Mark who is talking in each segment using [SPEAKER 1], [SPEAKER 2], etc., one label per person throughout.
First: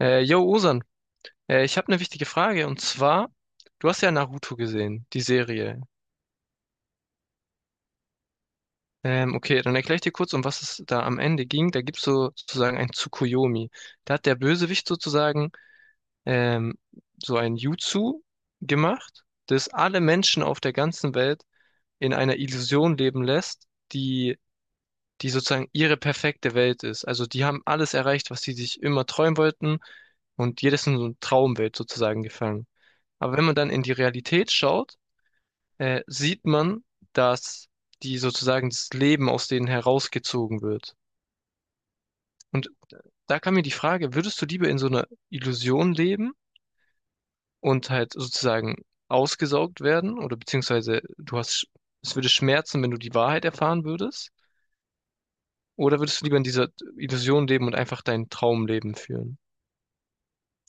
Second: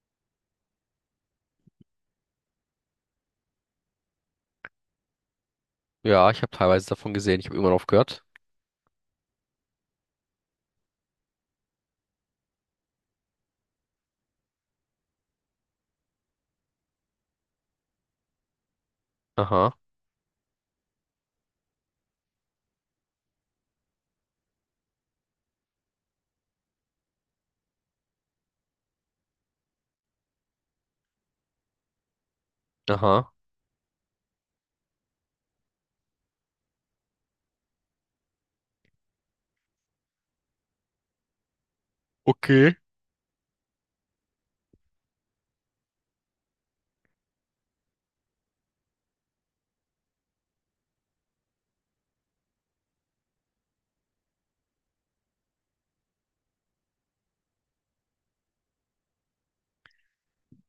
[SPEAKER 1] Yo, Osan, ich habe eine wichtige Frage und zwar, du hast ja Naruto gesehen, die Serie.
[SPEAKER 2] Ja, ich habe teilweise davon gesehen. Ich habe irgendwann aufgehört.
[SPEAKER 1] Okay, dann erkläre ich dir kurz, um was es da am Ende ging. Da gibt's so sozusagen ein Tsukuyomi. Da hat der Bösewicht sozusagen ähm, so ein Jutsu gemacht, das
[SPEAKER 2] Aha,
[SPEAKER 1] alle Menschen auf der ganzen Welt in einer Illusion leben lässt, die sozusagen ihre perfekte Welt ist. Also die haben alles erreicht, was sie sich immer träumen wollten, und jedes in so eine Traumwelt sozusagen gefangen.
[SPEAKER 2] aha.
[SPEAKER 1] Aber wenn man dann in die Realität schaut, sieht man, dass die sozusagen das Leben aus denen herausgezogen wird. Und
[SPEAKER 2] Okay.
[SPEAKER 1] da kam mir die Frage, würdest du lieber in so einer Illusion leben und halt sozusagen ausgesaugt werden, oder beziehungsweise du hast, es würde schmerzen, wenn du die Wahrheit erfahren würdest? Oder würdest du lieber in dieser Illusion leben und einfach dein Traumleben führen?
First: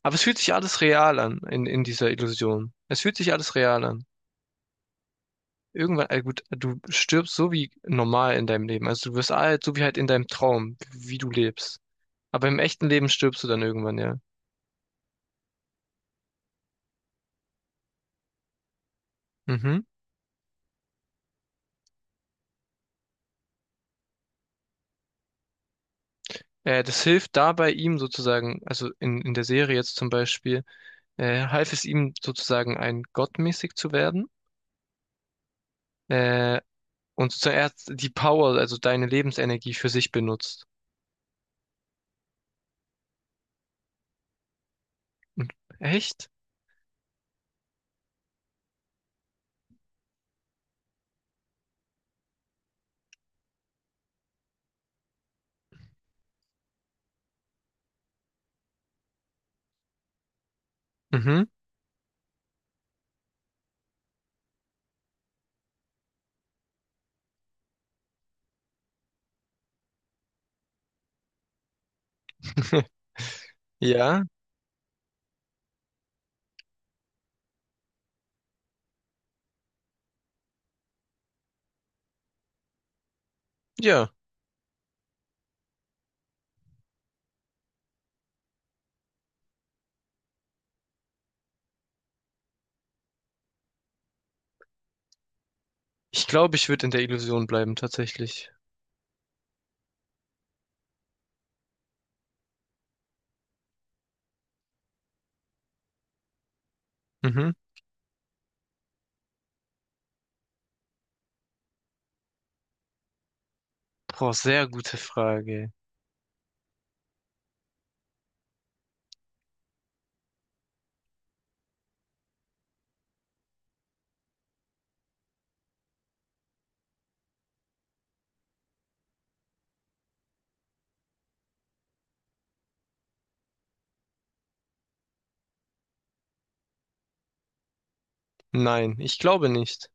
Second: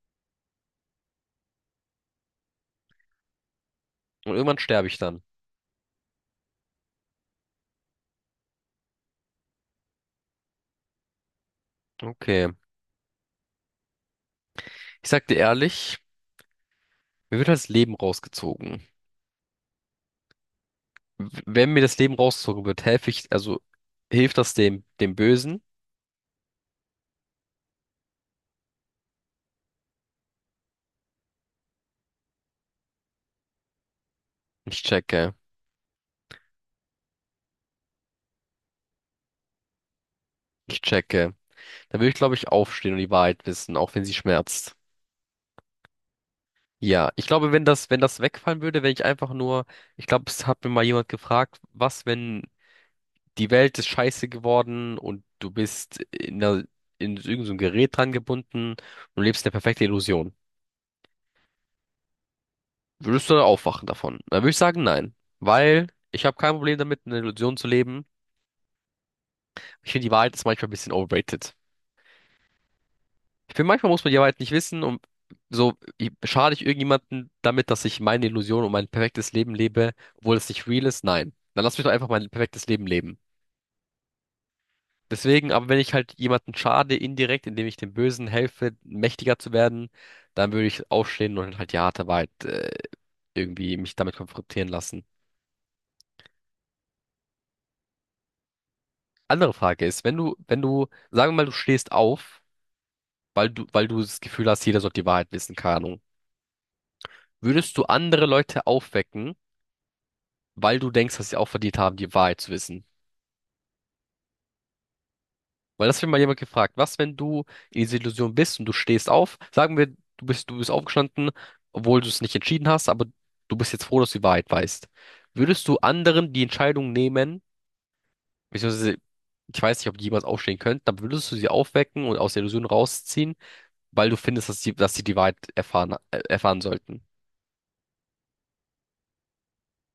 [SPEAKER 1] Aber es fühlt sich alles real an in dieser Illusion. Es fühlt sich alles real an.
[SPEAKER 2] Und irgendwann sterbe ich dann.
[SPEAKER 1] Irgendwann, gut, du stirbst so wie normal in deinem Leben. Also du wirst alt, so wie halt in deinem Traum, wie du lebst.
[SPEAKER 2] Okay.
[SPEAKER 1] Aber im echten Leben stirbst du dann irgendwann, ja.
[SPEAKER 2] Ich sag dir ehrlich, mir wird halt das Leben rausgezogen.
[SPEAKER 1] Mhm.
[SPEAKER 2] Wenn mir das Leben rausgezogen wird, helfe ich, also hilft das dem Bösen?
[SPEAKER 1] Das hilft dabei ihm sozusagen, also in der Serie jetzt zum Beispiel, half es ihm sozusagen ein gottmäßig zu werden.
[SPEAKER 2] Ich checke.
[SPEAKER 1] Äh, und sozusagen er hat die Power, also deine Lebensenergie für sich benutzt.
[SPEAKER 2] Ich checke. Dann würde ich, glaube ich, aufstehen und die Wahrheit wissen, auch wenn sie schmerzt.
[SPEAKER 1] Und- echt?
[SPEAKER 2] Ja, ich glaube, wenn das wegfallen würde, wenn ich einfach nur, ich glaube, es hat mir mal jemand gefragt, was, wenn die Welt ist scheiße geworden und du bist in irgend so ein Gerät dran gebunden und lebst eine perfekte Illusion.
[SPEAKER 1] Mhm.
[SPEAKER 2] Würdest du dann aufwachen davon? Dann würde ich sagen, nein. Weil ich habe kein Problem damit, in einer Illusion zu leben. Ich finde, die Wahrheit ist manchmal ein bisschen overrated. Ich finde, manchmal muss man die
[SPEAKER 1] Ja,
[SPEAKER 2] Wahrheit nicht wissen und so, schade ich irgendjemanden damit, dass ich meine Illusion und mein perfektes Leben lebe, obwohl es nicht real ist? Nein. Dann lass mich doch einfach mein perfektes Leben leben.
[SPEAKER 1] ja.
[SPEAKER 2] Deswegen, aber wenn ich halt jemanden schade indirekt, indem ich dem Bösen helfe, mächtiger zu werden, dann würde ich aufstehen und halt die harte Wahrheit irgendwie mich damit konfrontieren lassen.
[SPEAKER 1] Ich glaube, ich würde in der Illusion bleiben, tatsächlich.
[SPEAKER 2] Andere Frage ist, wenn du, sagen wir mal, du stehst auf, weil du das Gefühl hast, jeder sollte die Wahrheit wissen, keine Ahnung.
[SPEAKER 1] Mhm.
[SPEAKER 2] Würdest du andere Leute aufwecken, weil du denkst, dass sie auch verdient haben, die Wahrheit zu wissen?
[SPEAKER 1] Boah, sehr gute Frage.
[SPEAKER 2] Weil das hat mich mal jemand gefragt, was, wenn du in dieser Illusion bist und du stehst auf, sagen wir, du bist aufgestanden, obwohl du es nicht entschieden hast, aber du bist jetzt froh, dass du die Wahrheit weißt. Würdest du anderen die Entscheidung nehmen, beziehungsweise, ich weiß nicht, ob die jemals aufstehen könnten, aber würdest du sie aufwecken und aus der Illusion rausziehen, weil du findest, dass sie die Wahrheit erfahren sollten?
[SPEAKER 1] Nein, ich glaube nicht.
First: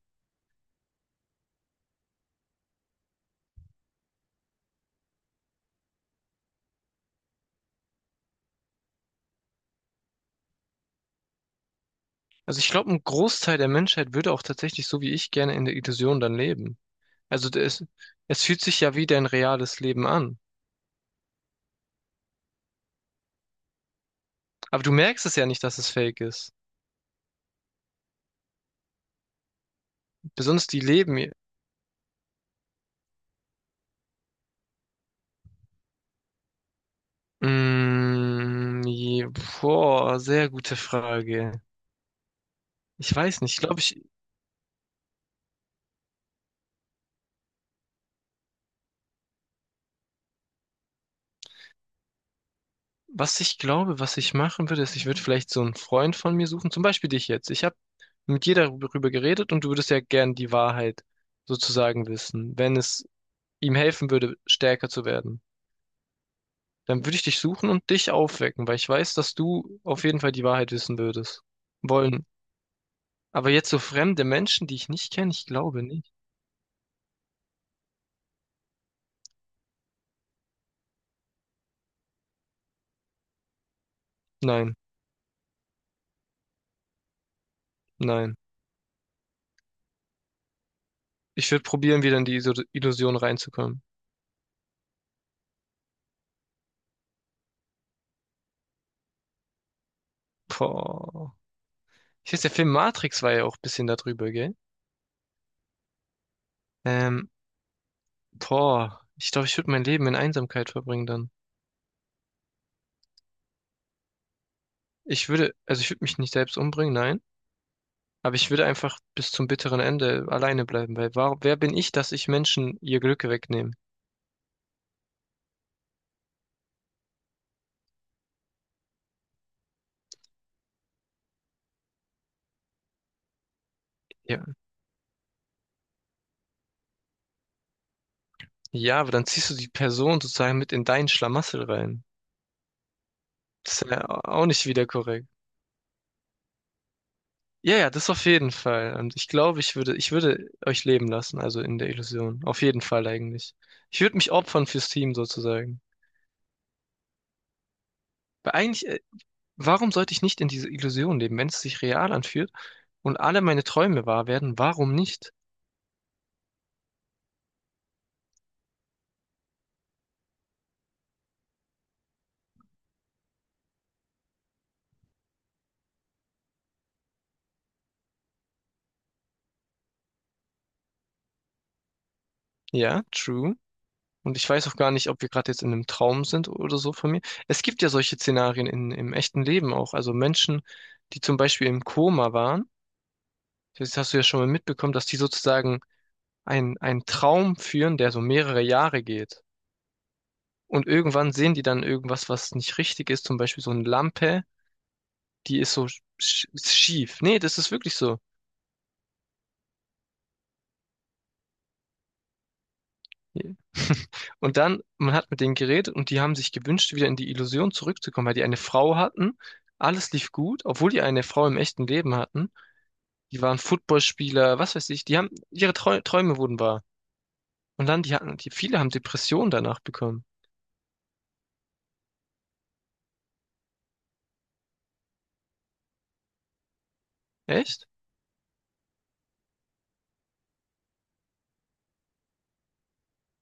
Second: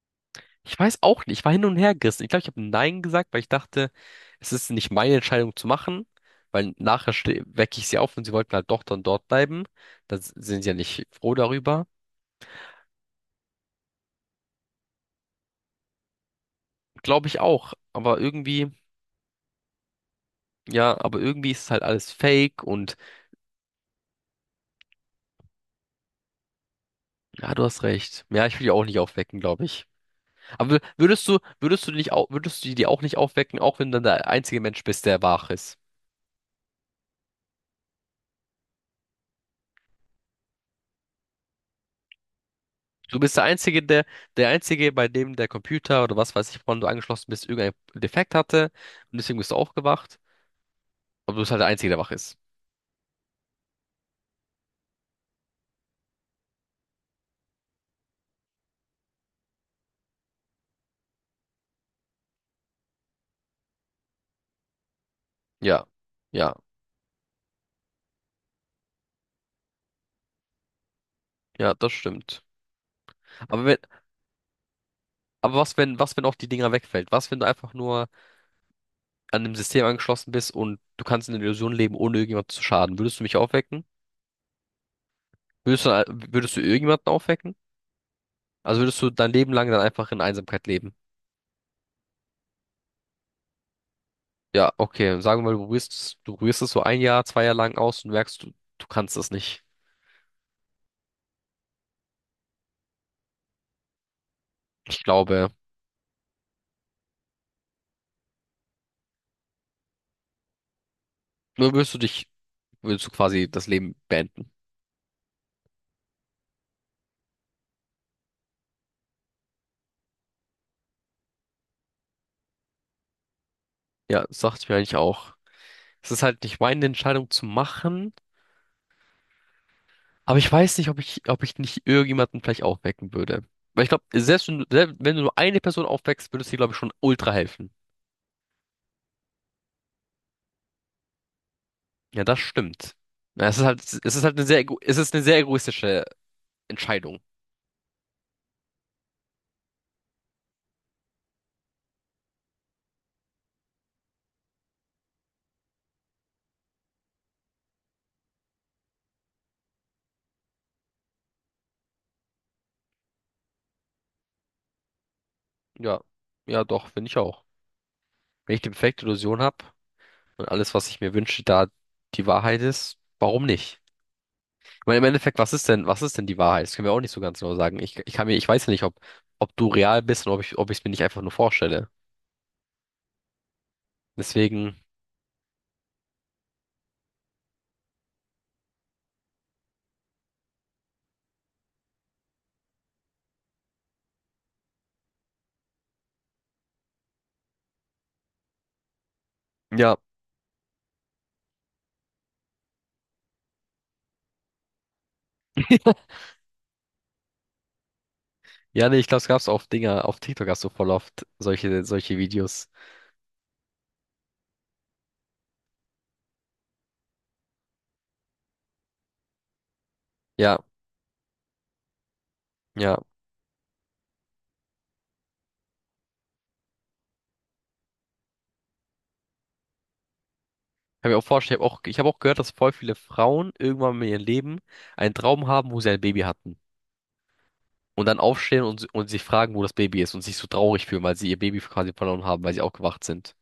[SPEAKER 2] Ich weiß auch nicht, ich war hin und her gerissen. Ich glaube, ich habe Nein gesagt, weil ich dachte, es ist nicht meine Entscheidung zu machen, weil nachher wecke ich sie auf und sie wollten halt doch dann dort bleiben. Da sind sie ja nicht froh darüber.
[SPEAKER 1] Also ich glaube, ein Großteil der Menschheit würde auch tatsächlich so wie ich gerne in der Illusion dann leben.
[SPEAKER 2] Glaube ich
[SPEAKER 1] Also
[SPEAKER 2] auch, aber
[SPEAKER 1] es fühlt
[SPEAKER 2] irgendwie,
[SPEAKER 1] sich ja wie dein reales Leben an.
[SPEAKER 2] ja, aber irgendwie ist es halt alles fake und
[SPEAKER 1] Aber du merkst es ja nicht, dass es fake ist.
[SPEAKER 2] ja, du hast recht. Ja, ich will die auch nicht aufwecken, glaube ich.
[SPEAKER 1] Besonders
[SPEAKER 2] Aber
[SPEAKER 1] die leben.
[SPEAKER 2] würdest du die auch nicht aufwecken, auch wenn du dann der einzige Mensch bist, der wach ist?
[SPEAKER 1] Mm, je- boah, sehr gute Frage. Ich
[SPEAKER 2] Du bist
[SPEAKER 1] weiß
[SPEAKER 2] der
[SPEAKER 1] nicht.
[SPEAKER 2] Einzige, der, der Einzige, bei dem der Computer oder was weiß ich, woran du angeschlossen bist, irgendein Defekt hatte. Und deswegen bist du aufgewacht. Aber du bist halt der Einzige, der wach ist.
[SPEAKER 1] Was ich glaube, was ich machen würde, ist, ich würde vielleicht so einen Freund von mir suchen. Zum Beispiel dich jetzt. Ich habe mit dir darüber geredet und du würdest ja gern die Wahrheit sozusagen wissen, wenn es ihm helfen würde, stärker zu werden,
[SPEAKER 2] Ja. Ja.
[SPEAKER 1] dann würde ich dich suchen und dich aufwecken, weil ich weiß, dass du auf jeden Fall die Wahrheit wissen würdest.
[SPEAKER 2] Ja, das
[SPEAKER 1] Wollen.
[SPEAKER 2] stimmt.
[SPEAKER 1] Aber
[SPEAKER 2] Aber
[SPEAKER 1] jetzt
[SPEAKER 2] wenn,
[SPEAKER 1] so fremde Menschen, die ich nicht kenne, ich glaube nicht.
[SPEAKER 2] was, wenn auch die Dinger wegfällt? Was, wenn du einfach nur an dem System angeschlossen bist und du kannst in der Illusion leben, ohne irgendjemand zu schaden? Würdest du mich aufwecken?
[SPEAKER 1] Nein,
[SPEAKER 2] Würdest du, würdest du irgendjemanden aufwecken?
[SPEAKER 1] nein.
[SPEAKER 2] Also würdest du dein Leben lang dann einfach in Einsamkeit leben?
[SPEAKER 1] Ich würde probieren, wieder in die Illusion reinzukommen.
[SPEAKER 2] Ja, okay. Sagen wir mal, du probierst es so ein Jahr, zwei Jahre lang aus und merkst, du kannst das nicht.
[SPEAKER 1] Boah. Ich weiß, der Film Matrix war ja auch ein bisschen darüber, gell?
[SPEAKER 2] Ich glaube,
[SPEAKER 1] Ähm, boah. Ich glaube, ich würde mein Leben in Einsamkeit verbringen dann.
[SPEAKER 2] nur würdest du quasi das Leben beenden.
[SPEAKER 1] Also ich würde mich nicht selbst umbringen, nein. Aber ich würde einfach bis zum bitteren Ende alleine bleiben, weil warum, wer bin ich, dass ich Menschen ihr Glück wegnehme?
[SPEAKER 2] Ja, das dachte ich mir eigentlich auch. Es ist halt nicht meine Entscheidung zu machen, aber ich weiß nicht, ob ich nicht irgendjemanden vielleicht aufwecken würde. Weil ich glaube,
[SPEAKER 1] Ja.
[SPEAKER 2] selbst wenn du nur eine Person aufweckst, würde es dir, glaube ich, schon ultra helfen.
[SPEAKER 1] Ja, aber dann ziehst du die Person sozusagen mit in deinen Schlamassel rein.
[SPEAKER 2] Ja, das stimmt. Ja,
[SPEAKER 1] Das ist ja
[SPEAKER 2] es ist halt eine
[SPEAKER 1] auch
[SPEAKER 2] sehr,
[SPEAKER 1] nicht wieder
[SPEAKER 2] es ist eine
[SPEAKER 1] korrekt.
[SPEAKER 2] sehr egoistische Entscheidung.
[SPEAKER 1] Ja, ja, das auf jeden Fall. Und ich glaube, ich würde euch leben lassen, also in der Illusion. Auf jeden Fall eigentlich. Ich würde mich opfern fürs Team sozusagen. Weil eigentlich, warum sollte ich nicht in diese Illusion leben, wenn es sich real anfühlt und alle meine Träume wahr werden? Warum nicht?
[SPEAKER 2] Ja, ja, doch, finde ich auch. Wenn ich die perfekte Illusion habe und alles, was ich mir wünsche, da die Wahrheit ist, warum nicht? Ich meine, im Endeffekt, was ist denn die Wahrheit? Das können wir auch nicht so ganz genau sagen. Ich kann mir, ich weiß ja nicht, ob du real bist und ob ich es mir nicht einfach nur vorstelle.
[SPEAKER 1] Ja, true. Und ich weiß
[SPEAKER 2] Deswegen,
[SPEAKER 1] auch gar nicht, ob wir gerade jetzt in einem Traum sind oder so von mir. Es gibt ja solche Szenarien im echten Leben auch. Also Menschen, die zum Beispiel im Koma waren, das hast du ja schon mal mitbekommen, dass die sozusagen einen Traum führen, der so mehrere Jahre geht.
[SPEAKER 2] ja.
[SPEAKER 1] Und irgendwann sehen die dann irgendwas, was nicht richtig ist, zum Beispiel so eine Lampe, die ist so schief. Nee, das ist wirklich so.
[SPEAKER 2] Ja, nee, ich glaube, es gab's auf Dinger, auf TikTok hast du voll oft solche Videos.
[SPEAKER 1] Ja. Und dann, man hat mit denen geredet und die haben sich gewünscht, wieder in die Illusion zurückzukommen, weil die eine Frau hatten. Alles lief
[SPEAKER 2] Ja,
[SPEAKER 1] gut, obwohl die eine Frau im echten Leben hatten.
[SPEAKER 2] ja.
[SPEAKER 1] Die waren Footballspieler, was weiß ich. Die haben, ihre Trau Träume wurden wahr. Und dann, viele haben Depressionen danach bekommen.
[SPEAKER 2] Kann mir auch vorstellen, ich hab auch gehört, dass voll viele Frauen irgendwann in ihrem Leben einen Traum haben, wo sie ein Baby hatten.
[SPEAKER 1] Echt?
[SPEAKER 2] Und dann aufstehen und sich fragen, wo das Baby ist und sich so traurig fühlen, weil sie ihr Baby quasi verloren haben, weil sie aufgewacht sind.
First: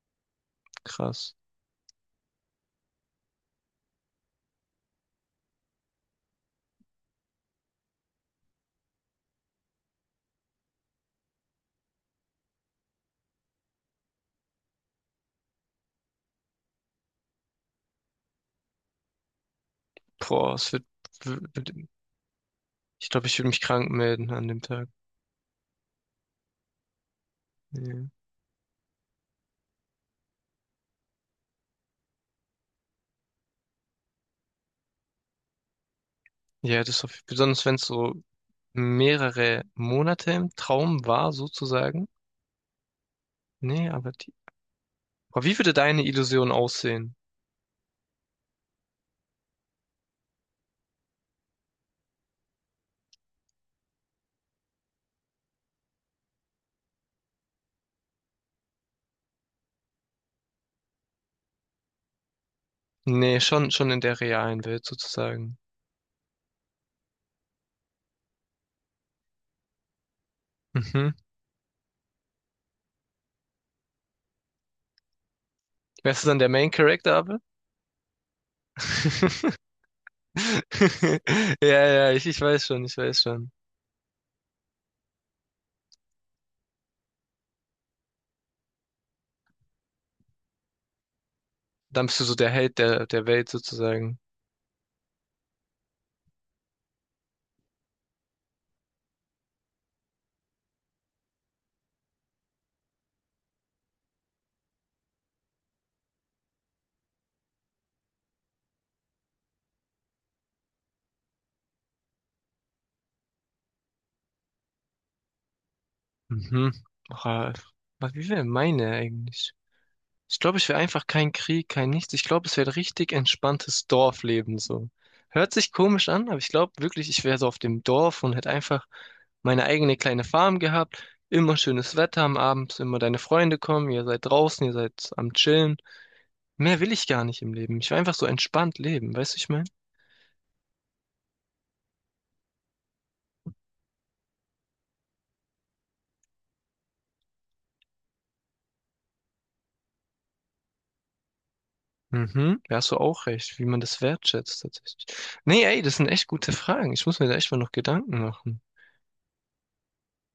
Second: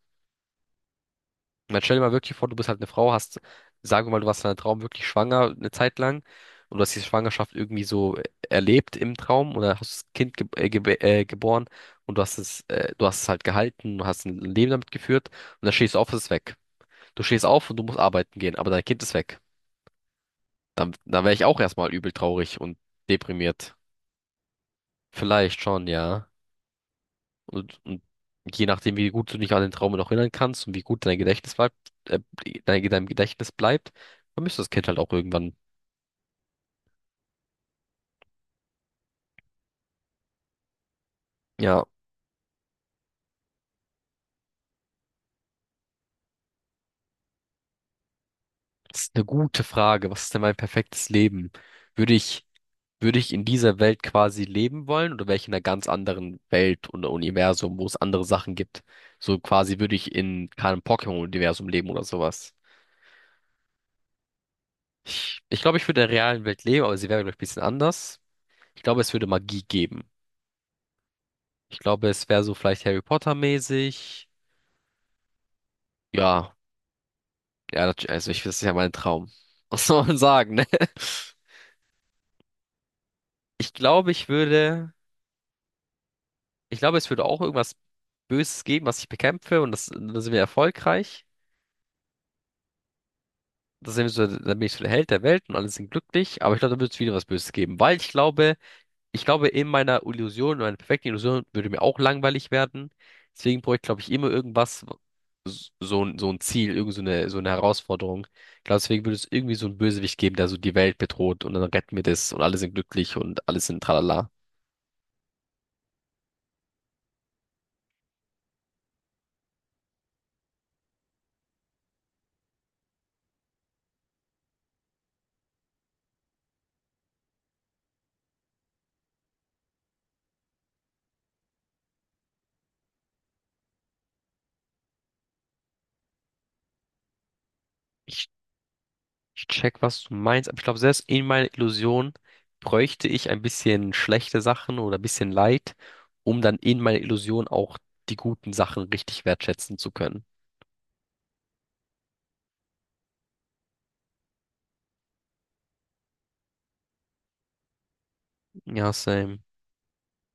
[SPEAKER 1] Krass.
[SPEAKER 2] Und dann stell dir mal wirklich vor, du bist halt eine Frau, hast, sagen wir mal, du warst in einem Traum wirklich schwanger eine Zeit lang und du hast diese Schwangerschaft irgendwie so erlebt im Traum oder hast das Kind geboren und du hast es halt gehalten, du hast ein Leben damit geführt und dann stehst du auf, es ist weg. Du stehst auf und du musst arbeiten gehen, aber dein Kind ist weg.
[SPEAKER 1] Boah, es wird,
[SPEAKER 2] Dann wäre ich auch
[SPEAKER 1] wird,
[SPEAKER 2] erstmal übel traurig und
[SPEAKER 1] ich glaube, ich würde mich
[SPEAKER 2] deprimiert.
[SPEAKER 1] krank melden an dem Tag.
[SPEAKER 2] Vielleicht schon, ja. Und
[SPEAKER 1] Ja,
[SPEAKER 2] je nachdem, wie gut du dich an den Traum noch erinnern kannst und wie gut dein Gedächtnis bleibt, äh, dein Gedächtnis bleibt, vermisst das Kind halt auch irgendwann.
[SPEAKER 1] ja das ist auf, besonders wenn es so mehrere Monate im Traum war,
[SPEAKER 2] Ja,
[SPEAKER 1] sozusagen. Nee, aber die Aber wie würde deine Illusion aussehen?
[SPEAKER 2] das ist eine gute Frage. Was ist denn mein perfektes Leben? Würde ich, würde ich in dieser Welt quasi leben wollen oder wäre ich in einer ganz anderen Welt und Universum, wo es andere Sachen gibt? So quasi würde ich in keinem Pokémon-Universum leben oder sowas.
[SPEAKER 1] Nee, schon in der realen Welt sozusagen.
[SPEAKER 2] Ich glaube, ich würde in der realen Welt leben, aber sie wäre, glaube ich, ein bisschen anders. Ich glaube, es würde Magie geben.
[SPEAKER 1] Mhm.
[SPEAKER 2] Ich glaube, es wäre so vielleicht Harry Potter-mäßig.
[SPEAKER 1] Wärst du dann der
[SPEAKER 2] Ja,
[SPEAKER 1] Main Character, aber?
[SPEAKER 2] ja, also ich, das ist ja mein Traum. Was soll man sagen, ne?
[SPEAKER 1] Ja, ja, ich weiß schon, ich weiß schon.
[SPEAKER 2] Ich glaube, ich würde, ich glaube, es würde auch irgendwas Böses geben, was ich bekämpfe und das, dann sind wir erfolgreich.
[SPEAKER 1] Dann bist du so der Held der Welt
[SPEAKER 2] Das sind wir
[SPEAKER 1] sozusagen.
[SPEAKER 2] so, dann bin ich so der Held der Welt und alle sind glücklich. Aber ich glaube, da wird es wieder was Böses geben, weil ich glaube, in meiner Illusion, in meiner perfekten Illusion würde mir auch langweilig werden. Deswegen brauche ich, glaube ich, immer irgendwas, so, so ein Ziel, so eine Herausforderung. Ich glaube, deswegen würde es irgendwie so einen Bösewicht geben, der so die Welt bedroht und dann retten wir das und alle sind glücklich und alles sind tralala.
[SPEAKER 1] Mhm. Ach, äh, was, wie wäre meine eigentlich? Ich glaube, ich will einfach keinen Krieg, kein Nichts. Ich glaube, es wäre richtig entspanntes Dorfleben so. Hört sich komisch an, aber ich glaube wirklich, ich wäre so auf dem Dorf und hätte einfach meine eigene kleine Farm gehabt. Immer schönes Wetter am Abend, immer deine Freunde kommen, ihr seid draußen, ihr seid am Chillen. Mehr will ich gar nicht im Leben. Ich will einfach so
[SPEAKER 2] Ich,
[SPEAKER 1] entspannt leben, weißt du,
[SPEAKER 2] ich
[SPEAKER 1] ich meine?
[SPEAKER 2] check, was du meinst, aber ich glaube, selbst in meiner Illusion bräuchte ich ein bisschen schlechte Sachen oder ein bisschen Leid, um dann in meiner Illusion auch die guten Sachen richtig wertschätzen zu können.
[SPEAKER 1] Mhm, da hast du auch recht, wie man das wertschätzt tatsächlich. Nee, ey, das sind echt gute Fragen. Ich muss mir da echt mal noch Gedanken machen.
[SPEAKER 2] Ja, same.